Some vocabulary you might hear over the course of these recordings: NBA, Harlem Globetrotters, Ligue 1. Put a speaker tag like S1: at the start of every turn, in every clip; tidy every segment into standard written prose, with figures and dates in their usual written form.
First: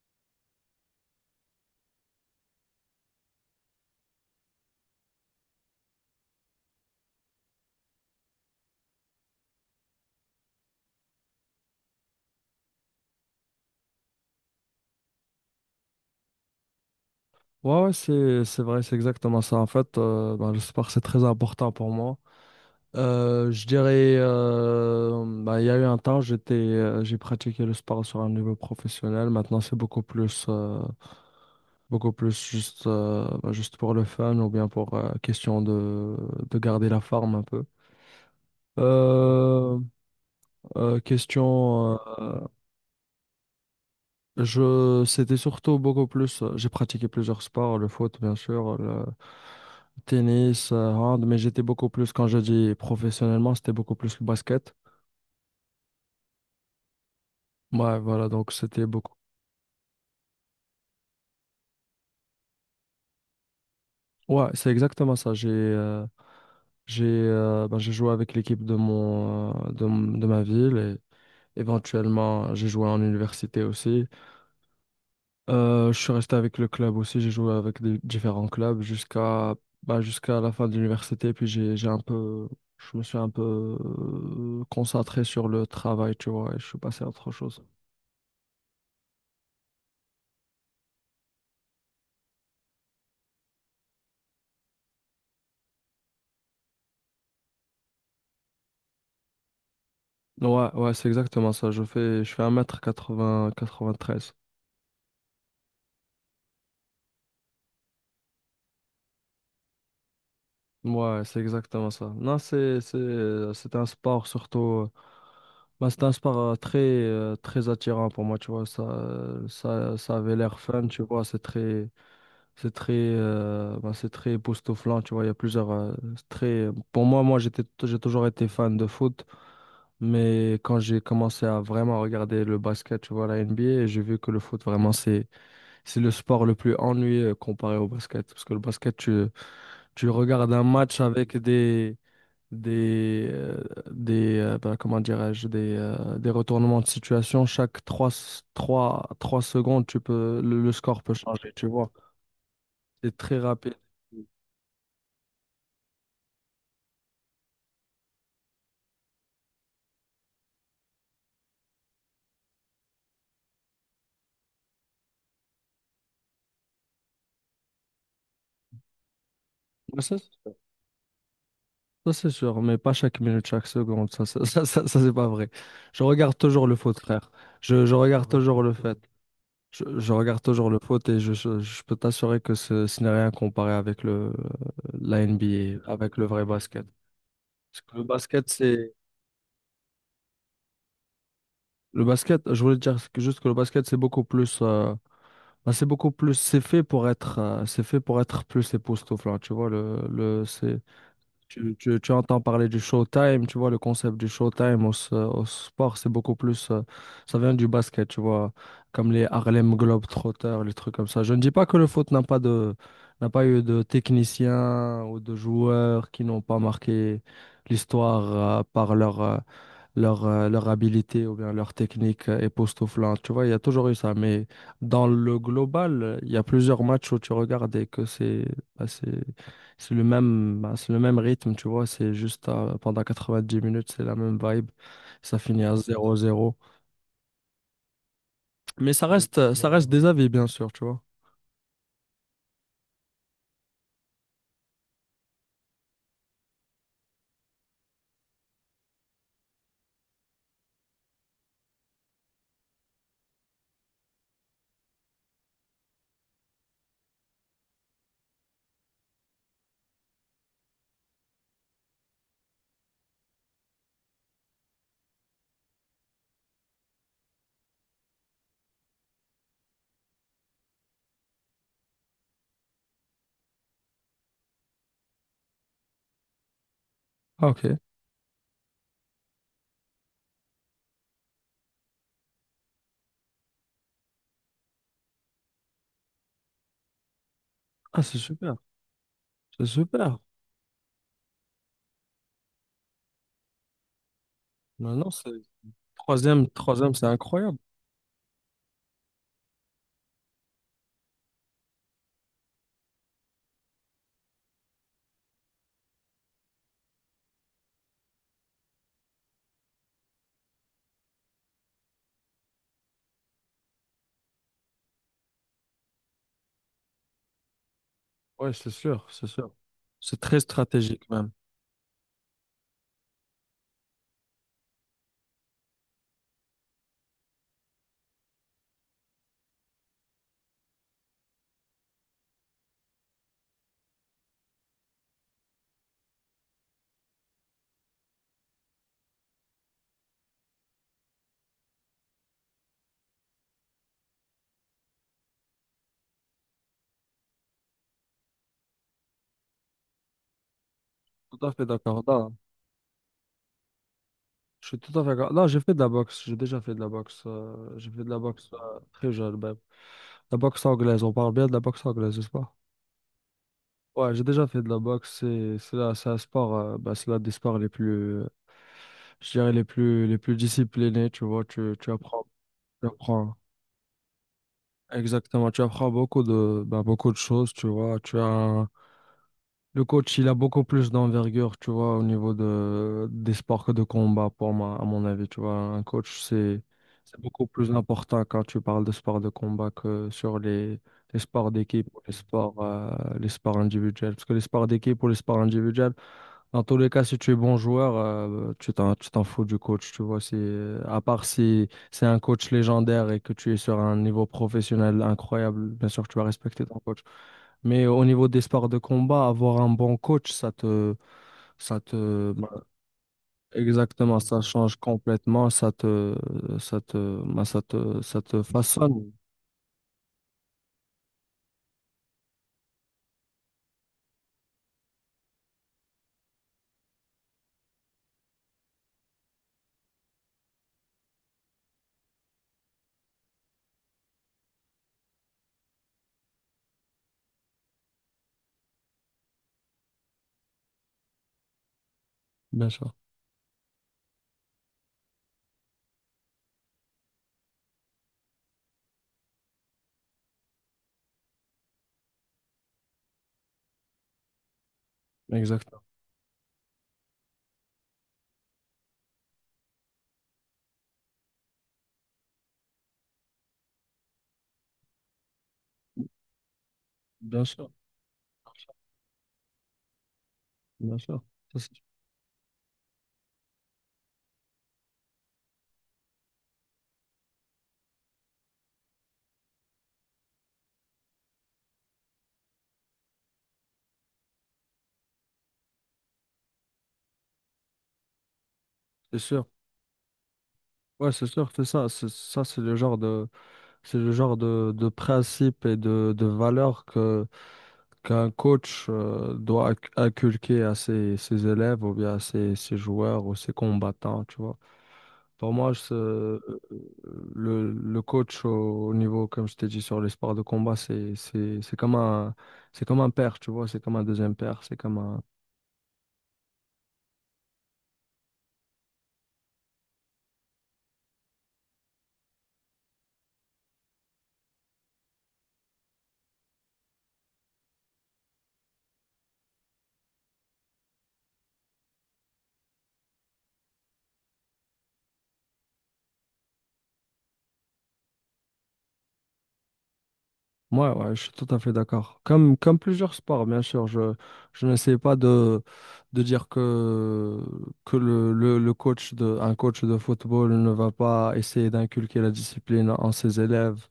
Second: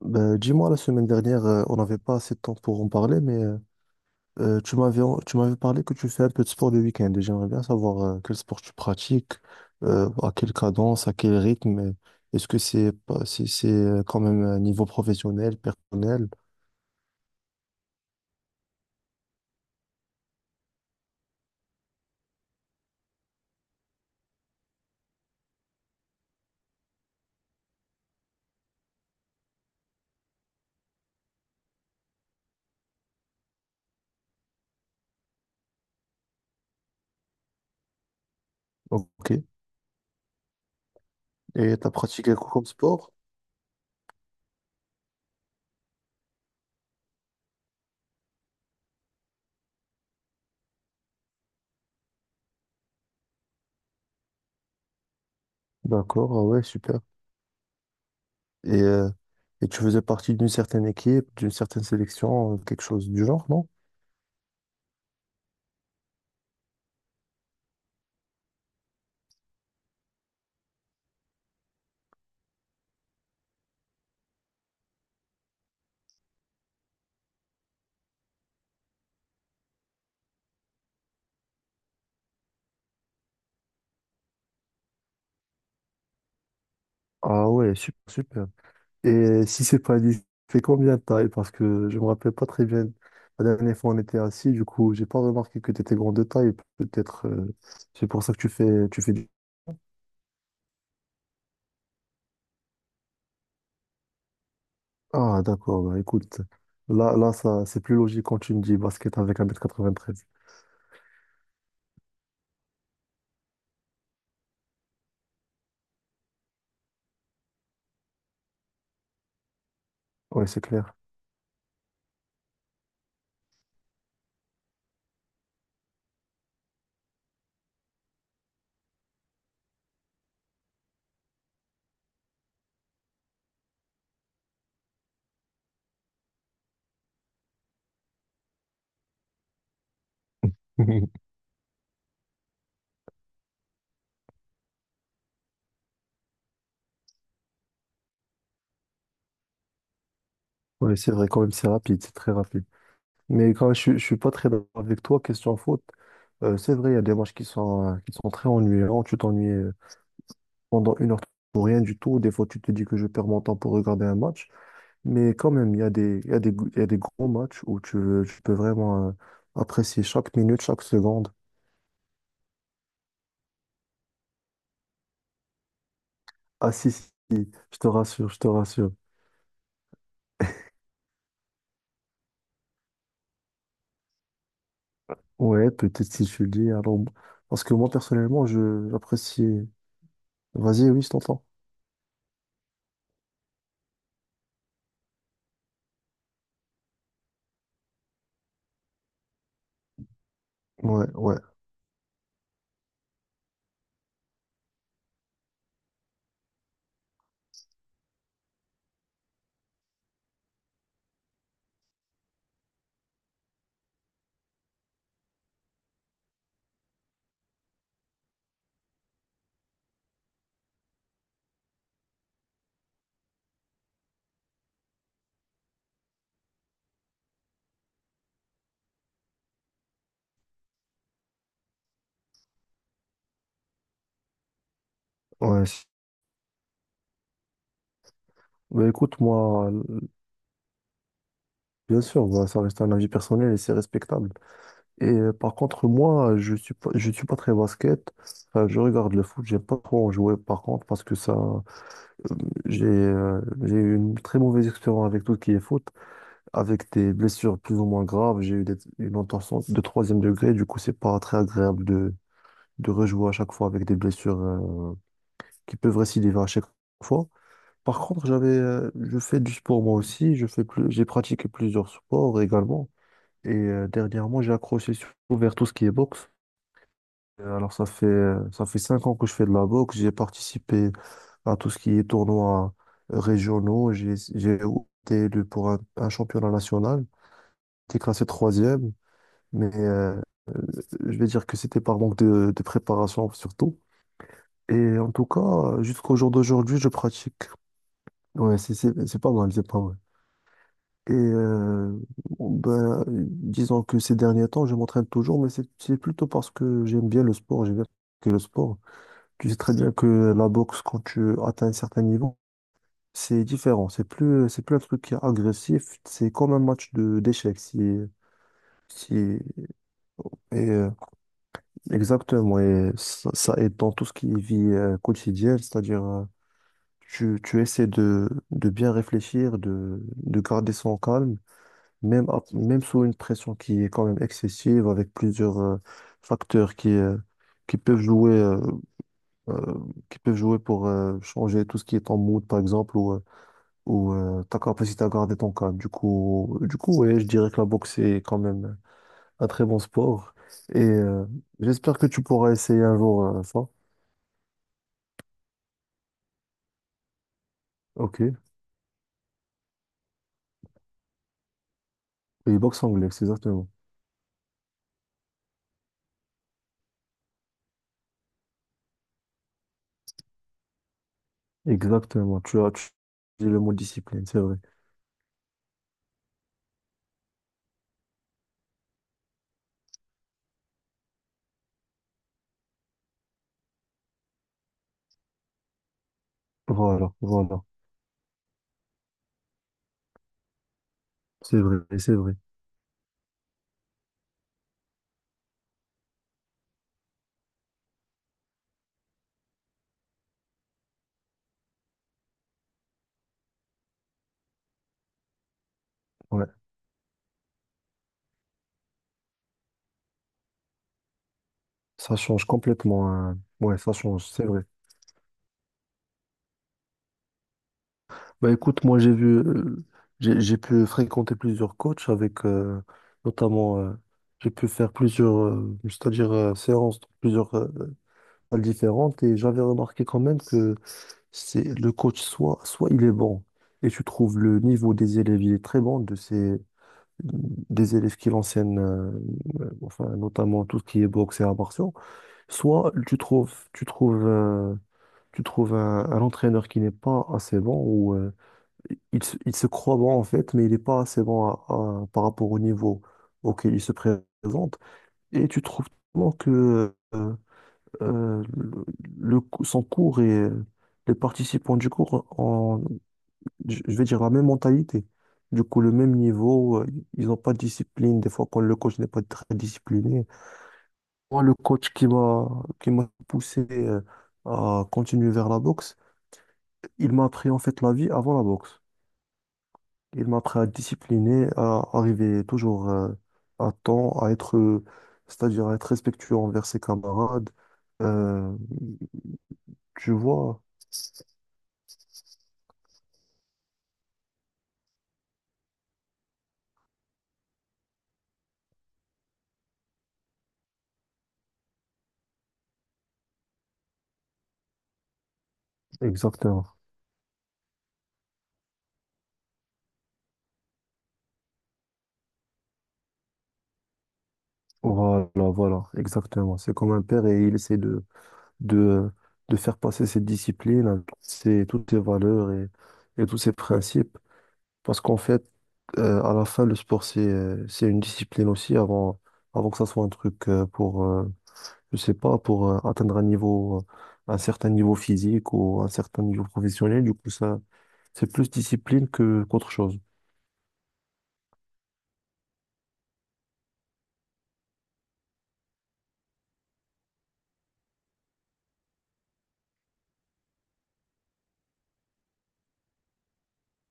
S1: Ben, dis-moi, la semaine dernière, on n'avait pas assez de temps pour en parler, mais tu m'avais, tu m'avais parlé que tu fais un peu de sport le week-end et j'aimerais bien savoir quel sport tu pratiques, à quelle cadence, à quel rythme. Et est-ce que c'est pas, c'est quand même un niveau professionnel, personnel?
S2: Ouais, ouais, c'est vrai, c'est exactement ça. En fait, ben, le sport, c'est très important pour moi. Je dirais, ben, il y a eu un temps, j'ai pratiqué le sport sur un niveau professionnel. Maintenant, c'est beaucoup plus juste, juste pour le fun ou bien pour question de, garder la forme un peu.
S1: Ok. Et
S2: Euh,
S1: tu as
S2: question,
S1: pratiqué
S2: euh,
S1: quoi comme sport?
S2: Je, C'était surtout beaucoup plus, j'ai pratiqué plusieurs sports, le foot, bien sûr, le tennis, hand, mais j'étais beaucoup plus, quand je dis professionnellement, c'était beaucoup plus le basket.
S1: D'accord, ah ouais, super.
S2: Ouais, voilà, donc
S1: Et,
S2: c'était
S1: euh,
S2: beaucoup.
S1: et tu faisais partie d'une certaine équipe, d'une certaine sélection, quelque chose du genre, non?
S2: Ouais, c'est exactement ça. J'ai joué avec l'équipe de mon de, m- de ma ville et éventuellement j'ai joué en université aussi. Je suis resté avec le club aussi, j'ai joué avec des différents clubs jusqu'à la fin de l'université, puis j'ai un peu je me suis un peu concentré sur le travail, tu vois, et je suis passé à autre
S1: Ah
S2: chose.
S1: ouais, super, super. Et si c'est pas dit, c'est combien de taille? Parce que je me rappelle pas très bien. La dernière fois, on était assis, du coup, j'ai pas remarqué que tu étais grand de taille. Peut-être, c'est pour ça que tu fais du...
S2: Ouais, ouais, c'est exactement ça. Je fais 1 quatre-vingt-treize.
S1: Ah, d'accord, bah, écoute. Ça, c'est plus logique quand tu me dis basket avec un mètre quatre-vingt-treize.
S2: Ouais, c'est exactement ça. Non, c'est un sport surtout euh, bah, c'est un sport très attirant pour moi, tu vois, ça avait
S1: Ouais,
S2: l'air
S1: c'est
S2: fun,
S1: clair.
S2: tu vois, c'est très. C'est très époustouflant, tu vois. Il y a plusieurs, c'est très. Pour moi, moi, j'ai toujours été fan de foot, mais quand j'ai commencé à vraiment regarder le basket, tu vois, la NBA, j'ai vu que le foot, vraiment, c'est le sport le plus ennuyeux comparé au basket. Parce que le basket, tu regardes un match avec des, euh, comment dirais-je, des retournements de situation. Chaque trois secondes, tu peux, le
S1: Ouais,
S2: score
S1: c'est
S2: peut
S1: vrai, quand même,
S2: changer, tu
S1: c'est
S2: vois.
S1: rapide, c'est très rapide.
S2: C'est très
S1: Mais quand
S2: rapide.
S1: même, je suis pas très d'accord avec toi, question faute. C'est vrai, il y a des matchs qui sont très ennuyants. Tu t'ennuies pendant une heure pour rien du tout. Des fois, tu te dis que je perds mon temps pour regarder un match. Mais quand même, il y a des, il y a des gros matchs où tu peux vraiment
S2: Ouais,
S1: apprécier
S2: Ça,
S1: chaque minute, chaque seconde.
S2: ça, c'est sûr, mais pas chaque minute, chaque seconde, c'est pas vrai. Je regarde toujours
S1: Ah
S2: le
S1: si,
S2: foot,
S1: si,
S2: frère.
S1: si, je
S2: Je,
S1: te
S2: je regarde
S1: rassure,
S2: Ouais.
S1: je te
S2: toujours le
S1: rassure.
S2: fait. Je regarde toujours le foot et je peux t'assurer que ce n'est rien comparé avec la
S1: Ouais,
S2: NBA,
S1: peut-être
S2: avec
S1: si
S2: le vrai
S1: tu le dis.
S2: basket.
S1: Alors, parce que
S2: Parce
S1: moi,
S2: que le
S1: personnellement,
S2: basket,
S1: je
S2: c'est.
S1: j'apprécie. Vas-y, oui, je t'entends.
S2: Le basket, je voulais te dire juste que le basket, c'est beaucoup plus, c'est beaucoup plus. C'est fait pour être, c'est fait pour être plus époustouflant, tu vois. C'est.
S1: Ouais, ouais,
S2: Tu entends parler du Showtime, tu vois, le concept du Showtime au sport, c'est beaucoup plus, ça vient du basket, tu vois, comme les Harlem Globetrotters, les trucs comme ça. Je ne dis pas que le foot n'a pas eu de techniciens ou de joueurs qui n'ont pas marqué l'histoire par leur habilité ou bien leur technique époustouflante. Tu vois, il y a toujours eu ça. Mais dans le global, il y a plusieurs matchs où tu regardes et que c'est bah, c'est le même, bah, c'est le même rythme, tu vois. C'est juste pendant 90 minutes, c'est la même vibe. Ça finit
S1: ouais.
S2: à
S1: Si.
S2: zéro zéro.
S1: Bah
S2: Mais ça
S1: écoute,
S2: reste, euh, ça
S1: moi,
S2: reste des avis, bien sûr, tu vois.
S1: bien sûr, bah, ça reste un avis personnel et c'est respectable. Et par contre, moi, je suis pas très basket. Enfin, je regarde le foot, j'aime pas trop en jouer par contre parce que ça, j'ai eu une très mauvaise expérience avec tout ce qui est foot, avec des blessures plus ou moins graves. Une entorse de troisième degré. Du coup, c'est pas très agréable de rejouer à chaque fois avec des blessures qui peuvent récidiver à chaque fois. Par contre, j'avais, je fais du sport moi aussi. J'ai pratiqué plusieurs sports également. Et dernièrement, vers tout ce qui est boxe.
S2: Ah,
S1: Alors,
S2: ok.
S1: ça fait 5 ans que je fais de la boxe. J'ai participé à tout ce qui est tournois régionaux. J'ai été élu pour un championnat national. J'étais
S2: Ah, c'est
S1: classé
S2: super.
S1: troisième.
S2: C'est
S1: Mais
S2: super.
S1: je vais dire que c'était par manque de préparation surtout.
S2: Non,
S1: Et
S2: non,
S1: en tout
S2: c'est
S1: cas, jusqu'au jour
S2: troisième,
S1: d'aujourd'hui, je
S2: troisième, c'est
S1: pratique.
S2: incroyable.
S1: Ouais, c'est pas mal, c'est pas mal. Et ben, disons que ces derniers temps, je m'entraîne toujours, mais c'est plutôt parce que j'aime bien le sport, j'aime bien que le sport. Tu sais très bien que la boxe, quand tu atteins un certain niveau, c'est différent. C'est plus un truc qui est agressif, c'est comme un match de d'échecs. Si,
S2: Ouais, c'est sûr, c'est
S1: si,
S2: sûr. C'est très
S1: et
S2: stratégique, même.
S1: exactement, et ça aide dans tout ce qui est vie quotidienne, c'est-à-dire tu, tu essaies de bien réfléchir, de garder son calme, même, même sous une pression qui est quand même excessive, avec plusieurs facteurs qui peuvent jouer, euh, euh, qui peuvent jouer pour changer tout ce qui est ton mood, par exemple, ou, ta capacité à garder ton calme. Du coup, ouais, je dirais que la boxe est quand même un très bon sport, et
S2: Tout à fait
S1: j'espère
S2: d'accord.
S1: que tu
S2: Là,
S1: pourras essayer un jour ça.
S2: je suis tout à fait d'accord. Là, j'ai fait de la boxe. J'ai déjà fait de la boxe. J'ai fait de la
S1: Ok.
S2: boxe très jeune, même. La boxe anglaise. On parle bien de la boxe anglaise, n'est-ce pas?
S1: Et boxe anglaise, c'est exactement.
S2: Ouais, j'ai déjà fait de la boxe. C'est là, c'est un sport, bah, c'est l'un des sports les plus, je dirais les plus disciplinés. Tu vois,
S1: Exactement.
S2: tu
S1: Tu
S2: apprends
S1: tu dis le mot discipline, c'est vrai.
S2: exactement. Tu apprends beaucoup beaucoup de choses. Tu vois, tu as le coach, il a beaucoup plus d'envergure. Tu vois, au niveau de des sports que de combat, pour moi, à mon avis. Tu vois, un coach, c'est
S1: Voilà,
S2: c'est beaucoup
S1: voilà.
S2: plus important quand tu parles de sports de combat que sur les sports
S1: C'est vrai,
S2: d'équipe ou les
S1: c'est vrai.
S2: sports, euh, les sports individuels. Parce que les sports d'équipe ou les sports individuels dans tous les cas, si tu es bon joueur, tu t'en fous du coach, tu vois. À part si c'est un coach légendaire et que tu es sur un niveau professionnel incroyable, bien sûr que tu vas
S1: Ouais.
S2: respecter ton coach. Mais au niveau des sports de combat, avoir un bon coach, ça
S1: Ça
S2: te,
S1: change
S2: bah,
S1: complètement, hein. Ouais, ça
S2: exactement,
S1: change,
S2: ça
S1: c'est vrai.
S2: change complètement, ça te, bah, ça te
S1: Bah écoute, moi
S2: façonne,
S1: j'ai vu, j'ai pu fréquenter plusieurs coachs avec, notamment, j'ai pu faire plusieurs, c'est-à-dire séances dans plusieurs salles différentes et j'avais remarqué quand même que c'est le coach soit il est bon et tu trouves le niveau des élèves, il est très bon de ces des élèves qui l'enseignent, enfin, notamment tout ce qui est boxe et arts martiaux,
S2: bien
S1: soit
S2: sûr.
S1: tu trouves un entraîneur qui n'est pas assez bon ou il se croit bon en fait, mais il n'est pas assez bon par rapport au niveau auquel il se présente. Et tu
S2: Exactement.
S1: trouves tellement que le, son cours et les participants du cours je vais dire la même mentalité. Du coup, le même niveau, ils n'ont
S2: Bien
S1: pas de
S2: sûr,
S1: discipline. Des fois, quand le coach n'est pas très discipliné,
S2: bien sûr.
S1: moi, le
S2: Ça, C'est
S1: coach qui m'a poussé à continuer vers la boxe, il m'a appris en fait la vie avant la boxe. Il m'a appris à discipliner, à arriver toujours à temps, c'est-à-dire à être respectueux envers ses camarades. Euh,
S2: c'est sûr.
S1: Tu vois,
S2: Ouais, c'est sûr, c'est ça. C'est le genre de, principe et de valeur qu'un coach doit inculquer à ses élèves ou bien à ses joueurs ou ses combattants, tu vois. Pour moi,
S1: exactement.
S2: le coach au, au niveau, comme je t'ai dit, sur les sports de combat, c'est comme un père, tu vois, c'est comme un deuxième père, c'est comme un.
S1: Voilà, voilà, exactement. C'est comme un père et il essaie de de, de faire passer cette discipline, toutes ces valeurs et tous ces principes. Parce qu'en fait, à la fin, le sport, c'est une discipline aussi avant, avant que ça soit un truc pour, je sais pas, pour atteindre un niveau, un certain niveau physique ou un certain niveau professionnel. Du coup, ça, c'est plus discipline que, qu'autre chose.
S2: Ouais, ouais, je suis tout à fait d'accord. Comme plusieurs sports, bien sûr, je n'essaie pas de, dire que le coach de, un coach de football ne va pas essayer d'inculquer la discipline en ses élèves,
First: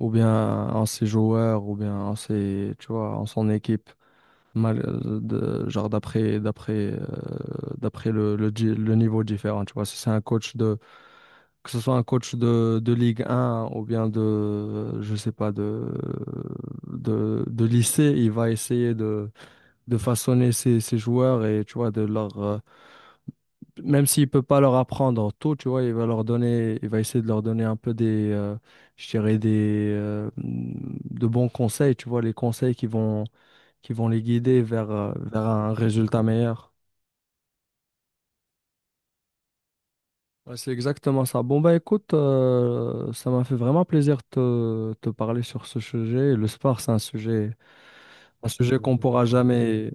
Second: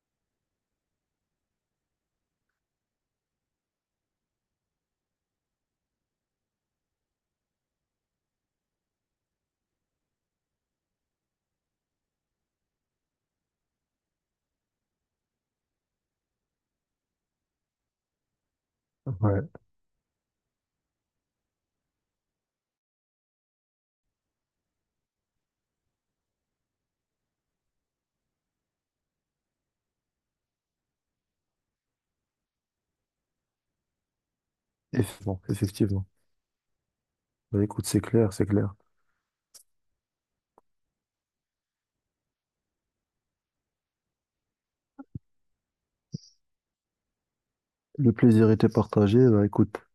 S2: ou bien en ses joueurs, ou bien en ses, tu vois, en son équipe, mal, de, genre d'après le niveau différent. Tu vois, si c'est un coach que ce soit un coach de Ligue 1 ou bien je sais pas, de lycée, il va essayer de,
S1: Ouais.
S2: de façonner ses joueurs et, tu vois, de leur, même s'il peut pas leur apprendre tout, tu vois, il va essayer de leur donner un peu je dirais de bons conseils, tu vois, les conseils qui vont les guider vers,
S1: Effectivement,
S2: vers un
S1: effectivement.
S2: résultat meilleur.
S1: Bah, écoute, c'est clair, c'est clair.
S2: Ouais, c'est exactement ça. Bon, bah écoute, ça m'a fait vraiment plaisir de te parler sur ce sujet. Le sport, c'est un sujet,
S1: Le
S2: un
S1: plaisir était
S2: sujet qu'on pourra
S1: partagé, bah, écoute,
S2: jamais,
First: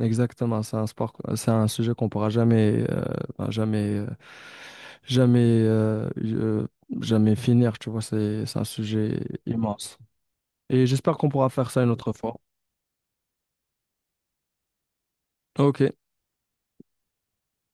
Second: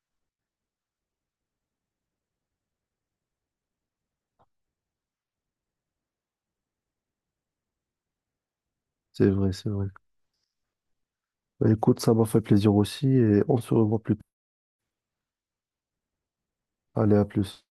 S2: exactement, c'est c'est un sujet qu'on pourra jamais, ben, jamais, jamais, euh, euh, jamais finir, tu vois, c'est un sujet
S1: c'est vrai, c'est vrai.
S2: immense. Et j'espère qu'on pourra faire
S1: Bah,
S2: ça une
S1: écoute, ça
S2: autre
S1: m'a
S2: fois.
S1: fait plaisir aussi et on se revoit plus tard.
S2: Ok.
S1: Allez, à plus.